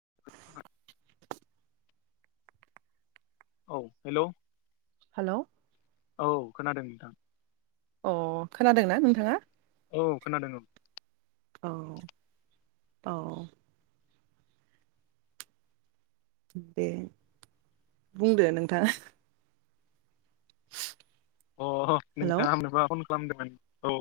[inaudible] औ हेलै! हाल'! औ खोनादों नोंथां। अ खोनादोंना नोंथाङा? औ खोनादों औ। औ औ। दे। बुंदो नोंथां। अ हेलौ नोंथाङा मानबा फन खालामदोंमोन? औ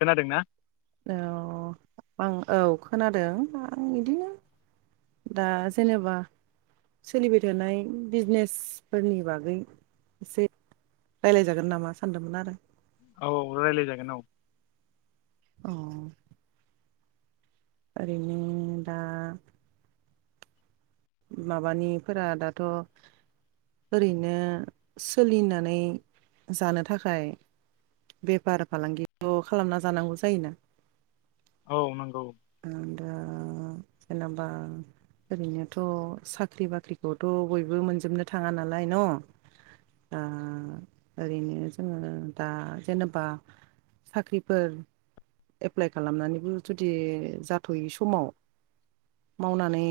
खोनादोंना? औ आं औ खोनादों आं बिदिनो दा जेनोबा सोलिबाय थानाय बिजनेसफोरनि बागै एसे रायज्लाय जागोन नामा सानदोंमोन आरो। औ औ रायज्लाय जागोन औ। औ। ओरैनो दा। माबानिफोरा दाथ' ओरैनो सोलिनानै जानो थाखाय बेफार फालांगिखौ खालामना जानांगौ जायोना। औ नंगौ। उम दा होनोबा ओरैनो थ' साख्रि बाख्रिखौथ' बयबो मोनजोबनो थाङा नालाय न? ओ ओरैनो जोङो दा जेनोबा साख्रिफोर एप्लाइ खालामनानैबो जुदि जाथ'यि समाव मावनानै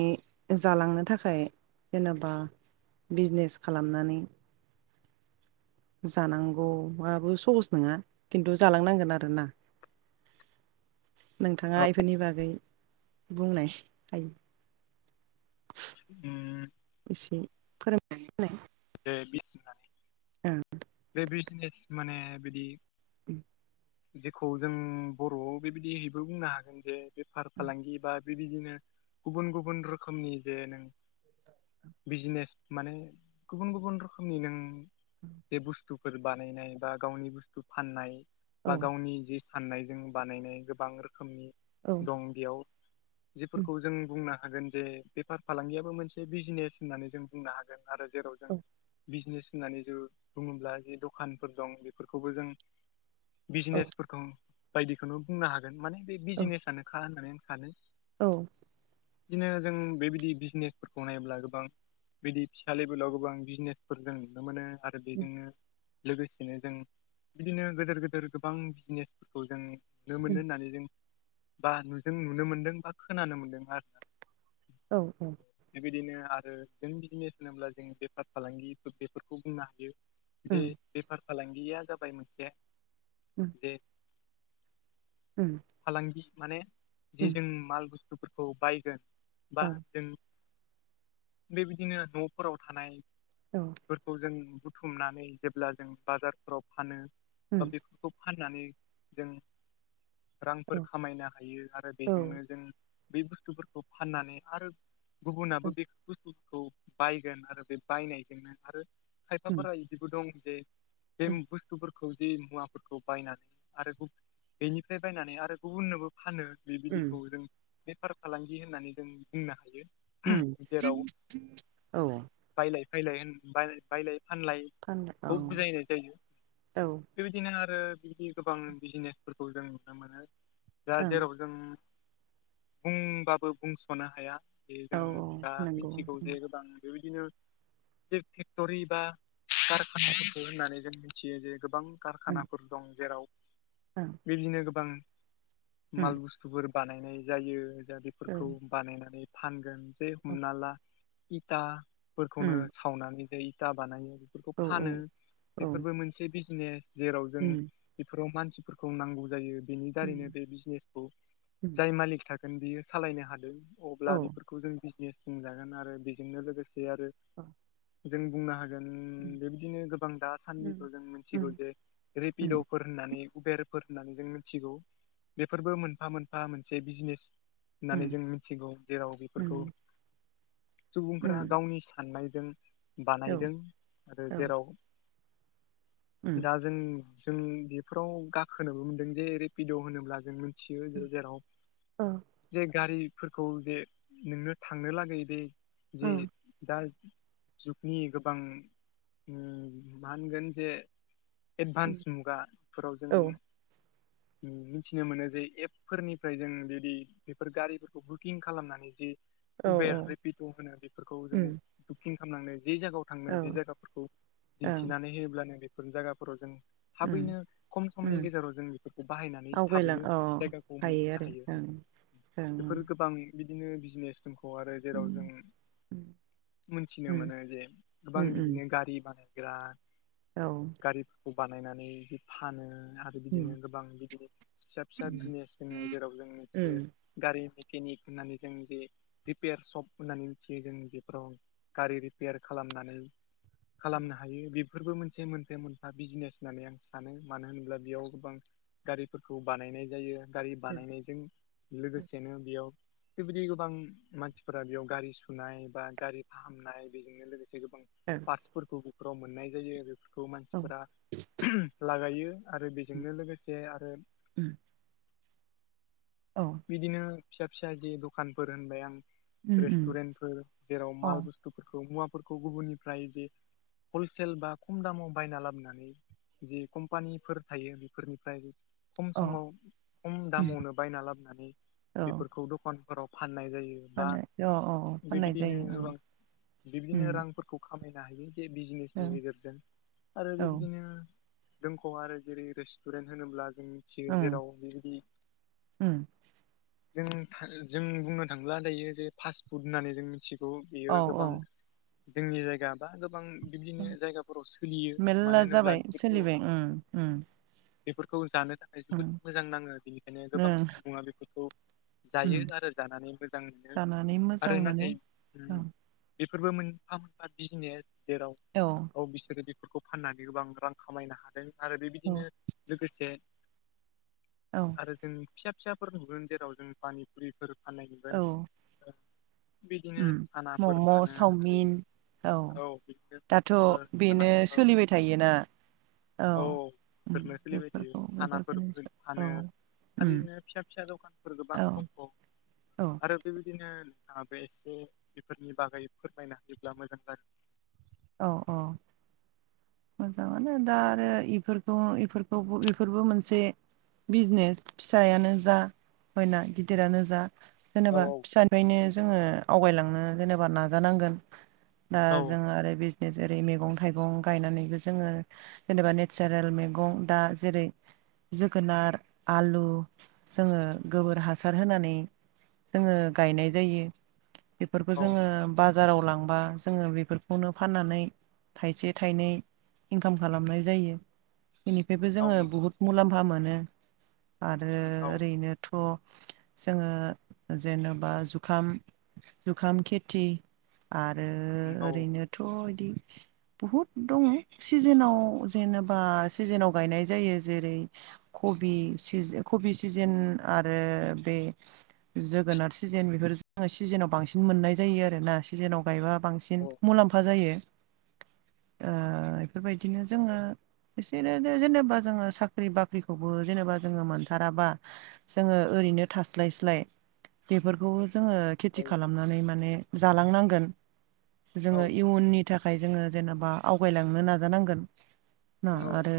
जालांनो थाखाय जेन'बा बिजनेस खालामनानै जानांगौवाबो सहस नोङा किन्तु जालांनांगोन आरोना? नोंथाङा औ इफोरनि बागै बुंनाय हायो। [inaudible] उम। इसे फोरोंनाय होनाय। दे [unintelligible] औ बे बिजनेस माने बिदि उम। जेखौ जों बर'आव बेबायदिहायबो बुंनो हागोन जे बेफार फालांगि बा बि बिदिनो गुबुन गुबुन रोखोमनि जे नों बिजनेस माने गुबुन गुबुन रोखोमनि नों [inaudible] जे बुस्थुफोर बानायनाय बा गावनि बुस्थु फाननाय बा गावनि जिस खाननायजों बानायनाय गोबां रोखोमनि औ दं बेयाव। जिफोरखौ जों बुंनो हागोन जे बेफार फालांगियाबो मोनसे बिजनेस होननानै जों बुंनो हाग जों आरो जेराव जों औ बिजनेस होननानै जु बुङोब्ला जि दखानफोर दं बेफोरखौबो जों औ बिजनेसफोरखौ बायदिखौनो बुंनो हागोन माने बे औ बिजिनेसानोखा होननानै आं सानो। औ बिदिनो जों बेबायदि बिजनेसफोरखौ नायोब्ला गोबां बिदि फिसा लेभेलाव गोबां बिजनेसफोर जों नुनो मोनो आरो उम बेजोंनो लोगोसेनो जों बिदिनो गोदोर गोदोर गोबां बिजनेसफोरखौ जों नो उम मोनो होननानै जों बा नु जों नुनो मोनदों बा खोनानो मोनदों आरो ना? औ औ बेबायदिनो आरो जों बिजिनेस होनोब्ला जों बेफार फालांगि बेफोरखौ बुंनो हायो। जे उम बेफार फालांगिया जाबाय मोनसे उम जे उम। फालांगि माने जि उम जों माल बुस्थुफोरखौ बायगोन बा औ जों बेबायदिनो न'फोराव थानाय औ फोरफोरखौ जों बुथुमनानै जेब्ला जों बाजारफोराव फानो बा उम बेफोरखौ फाननानै जों औ रांफोर खामायनो हायो आरो औ बेजोंनो जों बे बुस्थुफोरखौ फाननानै आरो गुबुनाबो बेफोर बुस्थु खौ बायगोन आरो बे बायनायजोंनो आरो उम खायफाफोरा इदिबो दं जे बेम उम बुस्थु फोर जि मुवाफोरखौ बायनानै आरो [unintelligible] बेनिफ्राय बायनानै आरो गुबुननोबो फानो उम बेबायदिखौ जों बेफार फालांगि होननानै जों बुंनो हायो। उम जेराव औ। बायलाय फैलाय होन बायलाय बायलाय फानलाय फाननो औ खौ बुजायनाय जायो। औ ओं बेबायदिनो आरो बिदि गोबां बिजिनेसफोरखौ जों नुनो मोनो। दा औ जेराव जों बुंबाबो बुंस'नो हाया। जे औ जों दा नंगौ मिथिगौ उम जे गोबां बेबायदिनो बे फेक्ट'रि बा कारखानाफोरखौ होननानै जों मिथियो जे गोबां कारखानाफोर दं जेराव औ। बिदिनो गोबां माल बुस्थुफोर बानायनाय जायो औ बेफोरखौ बानायनानै फानगोन जे औ हमना ला इटा खौनो उम सावनानै जे इता बानायो बेफोरखौ औ फानो औ बेफोरबो मोनसे बिजनेस। जेराव जों उम बेफोराव मानसिफोरखौ नांगौ जायो। बेनि उम दारैनो बे बिजनेसखौ उम जाय मालिक थागोन बियो सालायनो हादों औ अब्ला बे बेखौ जों बिजनेस बुंजागोन आरो बेजोंनो लोगोसे आरो [inaudible] जों बुंनो हागोन उम बेबायदिनो गोबां उम दासान्दिखौ जों मिथिगौ उम जे उम रेपिड'फोर होननानै उबेरफोर होननानै जों मिथिगौ बेफोरबो मोनफा मोनफा मोनसे बिजनेस होननानै जों मिथिगौ जेराव उम बेफोरखौ सुबुंफोरा उम गावनि साननायजों औ बानायदों आरो जेराव उम दा जों जों बेफोराव गाखोनोबो मोनदों जे रेपिड' होनोब्ला जों मिथियो जे जेराव अ। जे गारिफोरखौ जे नोंनो थांनो लागै बे जे औ दा जुगनि गोबां मा होनगोन जे एडभान्स मुगा फोराव जों उम मिथिनो मोनो जे एपफोरनिफ्राय जों जुदि बेफोर गारिफोरखौ बुकिं खालामनानै जि उबेर रेपिद' होनो बेफोरखौ जों उम बुकिं खामनानै जे जायगायाव थांनो बे औ जायगाफोरखौ ओं दिन्थिनानै होयोब्लानो बेफोर जायगाफोराव जों उम थाबैनो खम समनि उम गेजेराव जों बेफोरखौ बाहायनानै आवगायलां थाबैनो अ जायगाखौ मोनहैनो आरो हायो ओं ओं बेफोर गोबां बिदिनो बिजनेस मेनखौ आरो जेराव जों उम मोनथिनो उम मोनो जे गोबां उम उम बिदिनो गारि बानायग्रा औ। गारिफोरखौ बानायनानै फानो आरो बिदिनो उम गोबां बिदिनो फिसा फिसा बिजनेस दोङो जेराव जों मिथियो उम गारि मेकेनिक होननानै जों जे रिपयार सप होननानै मिथियो जों बेफोराव गारि रिपेयार खालामनानै खालामनो हायो बे बेफोरबो मोनसे मोनसे मोनफा बिजनेस होननानै आं सानो मानो होनोब्ला बेयाव गोबां गारिफोरखौ बानायनाय जायो गारि बानायनायजों लोगोसेनो बेयाव बेबायदि गोबां मानसिफोरा बेयाव गारि सुनाय बा गारि फाहामनाय बेजोंनो लोगोसे गोबां [unintelligible] खिफोरखौ बेफोराव मोननाय जायो बेफोरखौ ओं औ मानसिफोरा लागायो। आरो बेजोंनो लोगोसे आरो ओम। औ। बिदिनो फिसा फिसा जि दखानफोर होनबाय आं उम उम रेस्टुरेन्टफोर जेराव अ माल बुस थुफोरखौ मुवाफोरखौ गुबुननिफ्राय जे हलसेल बा खम दामाव बायना लाबनानै जि कम्पानिफोर थायो बेफोरनिफ्राय खम अ समाव खम उम दामावनो बायना लाबनानै औ बेफोरखौ दखानफोराव फाननाय जायो बा फानो अ अ फाननाय बेबायदिनो जायो गोबां उम बिबादिनो उम रांफोर खौ खामायनो हायो जे बिजनेसनि ओं गेजेरजों आरो औ बेबायदिनो दोंख' आरो जेरै रेस्टुरेन्ट होनोब्ला जों मिथियो जेराव बेबायदि ओम। जों था जों बुंनो थांला दायो जे फास्ट फुड होननानै जों मिथियो ब औ बियो गोबां औ जोंनि जायगा बा गोबां बिदिनो जायगाफोराव सोलियो मानो मेलला होनोब्ला जाबाय सोलिबाय उम [unintelligible] उम बेफोरखौ जानो थाखाय उम जोबोद मोजां नाङो बिनिखायनो गोबां ओं मुवा बेसादखौ उम जायो आरो जानानै मोजां मोनो जानानै मोजां आरो मोनो नाथाय औ उम बेफोरबो मोनफा मोनफा बिजिनेस जेराव द' औ बिसोरो बेफोरखौ फाननानै गोबां रां खामायनो हादों आरो औ बेबिदिनो लोगोसे औ आरो जों फिसा फिसाफोर नुगोन जेराव जों पानिफुरिफोर फाननाय नुगोन औ बिदिनो उम सानाफोर मम' फानो आरो चावमिन औ दाथ' ओ साना बेनो औ सोलिबाय थायोना औ ओम बेफोरनो सोलिबाय थायो बेफोरखौ सानाफोर फानो बेफोरखौनो औ आरो उम बिदिनो फिसा फिसा दखानफोर गोबां औ दङ औ आरो बेबिदिनो नोंथाङाबो एसे बेफोरनि बागै फोरमायना होयोब्ला मोजां जागोन औ औ मोजांआनो दा आरो इफोरखौ इफोरखौबो इफोरबो मोनसे बिजनेस फिसायानो जा बयना गिदिरानो जा औ जेनेबा फिसानिफायनो जोङो आवगायलांनो जेनेबा नाजानांगोन ना औ जों आरो बिजनेस जेरै मैगं थाइगं गायनानैबो जोङो जेनेबा नेचारेल मैगं दा जेरै जोगोनार आलु जोङो गोबोर हासार होनानै जोङो गायनाय जायो बेफोरखौ जोङो बाजाराव लांबा जोङो बेफोरखौनो फाननानै थाइसे थाइनै इनकाम खालामनाय जायो इनिफ्रायबो औ जोङो नंगौ बुहुत मुलाम्फा मोनो आरो ओरैनोथ' जोङो जेनेबा जुखाम जुखाम खेथि आरो ओरैनोथ' इदि बुहुद दङ सिजोनाव जेनेबा सिजेनाव गायनाय जायो जेरै कबि सिजो कबि सिजेन आरो बे जोगोनार सिजोन बेफोर जोङो सिजेनाव बांसिन मोननाय जायो आरोना सिजोनाव गायबा औ बांसिन मुलाम्फा जायो ओ बेफोरबायदिनो जोङो इसेनोनो जेनेबा जोङो साख्रि बाख्रिखौबो जेनेबा जोङो मोनथाराबा जोङो ओरैनो थास्लायस्लाय बेफोरखौ जोङो औ खेथि खालामनानै माने जालांनांगोन जोङो इयुननि थाखाय जोङो जेनेबा आवगायलांनो नाजानांगोन ना औ आरो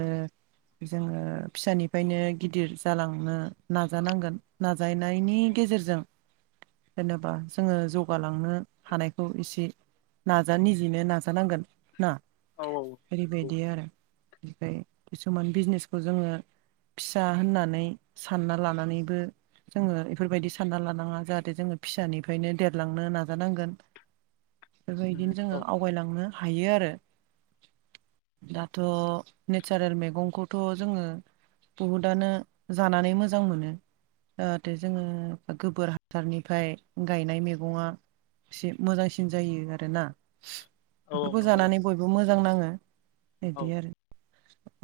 जोङो फिसानिफायनो गिदिर जालांनो नाजानांगोन नाजायनायनि गेजेरजों जेनेबा जोङो जौगालांनो हानायखौ इसि नाजा निजिनो नाजानांगोन। ना औ औ। ओरैबायदि आरो ओमफाय किसुमान बिजनेसखौ जोङो फिसा होननानै सानना लानानैबो जोङो इफोरबायदि सानना लानाङा जाहाथे जोङो फिसानिफायनो देरलांनो नाजानांगोन। बे बायदिनो जोङो नंगौ आवगायलांनो हायो आरो दाथ' नेचारेल मैगंखौथ' जोङो बुहुदानो जानानै मोजां मोनो जाहाथे जोङो गोबोर हासारनिफाय गायनाय मेगङा से मोजांसिन जायो आरोना बेफोरखौ जानानै बयबो मोजां नाङो। बिदि औ आरो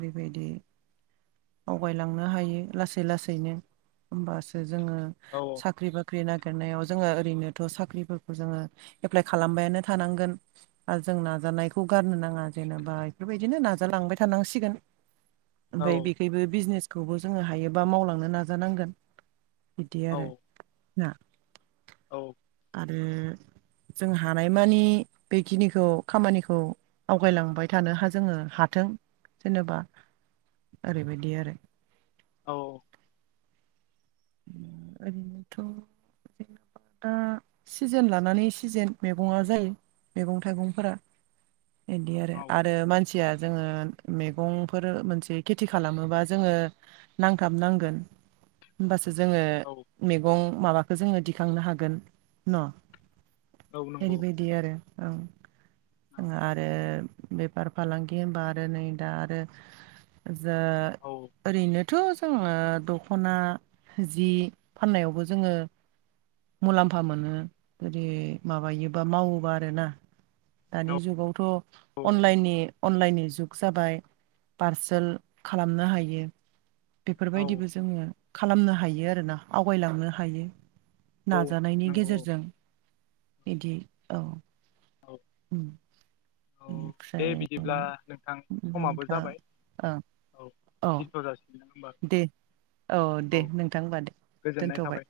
बैबायदि आवगायलांनो हायो लासै लासैनो होमबासो जोङो औ औ। साख्रि बाख्रि नागिरनायाव जोङो ओरैनोथ' साख्रिफोरखौ जोङो एप्लाइ खालामबायानो थानांगोन। ओ जों नाजानायखौ गारनो नाङा जेनेबा बेफोरबायदिनो नाजालांबाय थानांसिगोन। औ [inaudible] ओमफाय औ बेखायबो बिजनेसखौबो जोङो हायोबा मावलांनो नाजानांगोन बिदि औ आरो ना। औ। आरो जों हानायमानि बेखिनिखौ खामानिखौ आवगायलांबाय थानोहा जोङो हाथों जेनेबा ओरैबायदि आरो। औ। ओरैनोथ' जेनेबा दा सिजेन लानानै सिजेन मैगंआ जायो मैगं थाइगंफोरा। बिदि आरो औ आरो मान सिया जोङो मैगंफोर मोनसे खेथि खालामोबा जोङो नांथाब नांगोन। होमबासो जोङो औ मैगं माबाखो जोङो दिखांनो हागोन न'। औ नंगौ औ ओरैबायदि आरो औ। आरो बेफार फालांगि होनबा आरो नै दा आरो जो औ। ओरैनोथ' जोङो दख'ना जि फाननायावबो जोङो मुलाम्फा मोनो जुदि माबायोबा मावोबा आरो ना। दानि जुगावथ' औ अनलाइननि अनलाइननि जुग जाबाय पारसोल खालामनो हायो। औ औ बेफोरबायदिबो जोङो खालामनो हायो आरोना आवगायलांनो हायो। औ नाजानायनि नंगौ गेजेरजों बिदि औ। औ। उम। औ दे ओमफ्राय बिदिब्ला नोंथां समाबो नोंथां जाबाय औ औ औ दिदथराज दे औ दे नोंथां होनबा दे गोजोननाय थाबाय। दोनथ'बाय।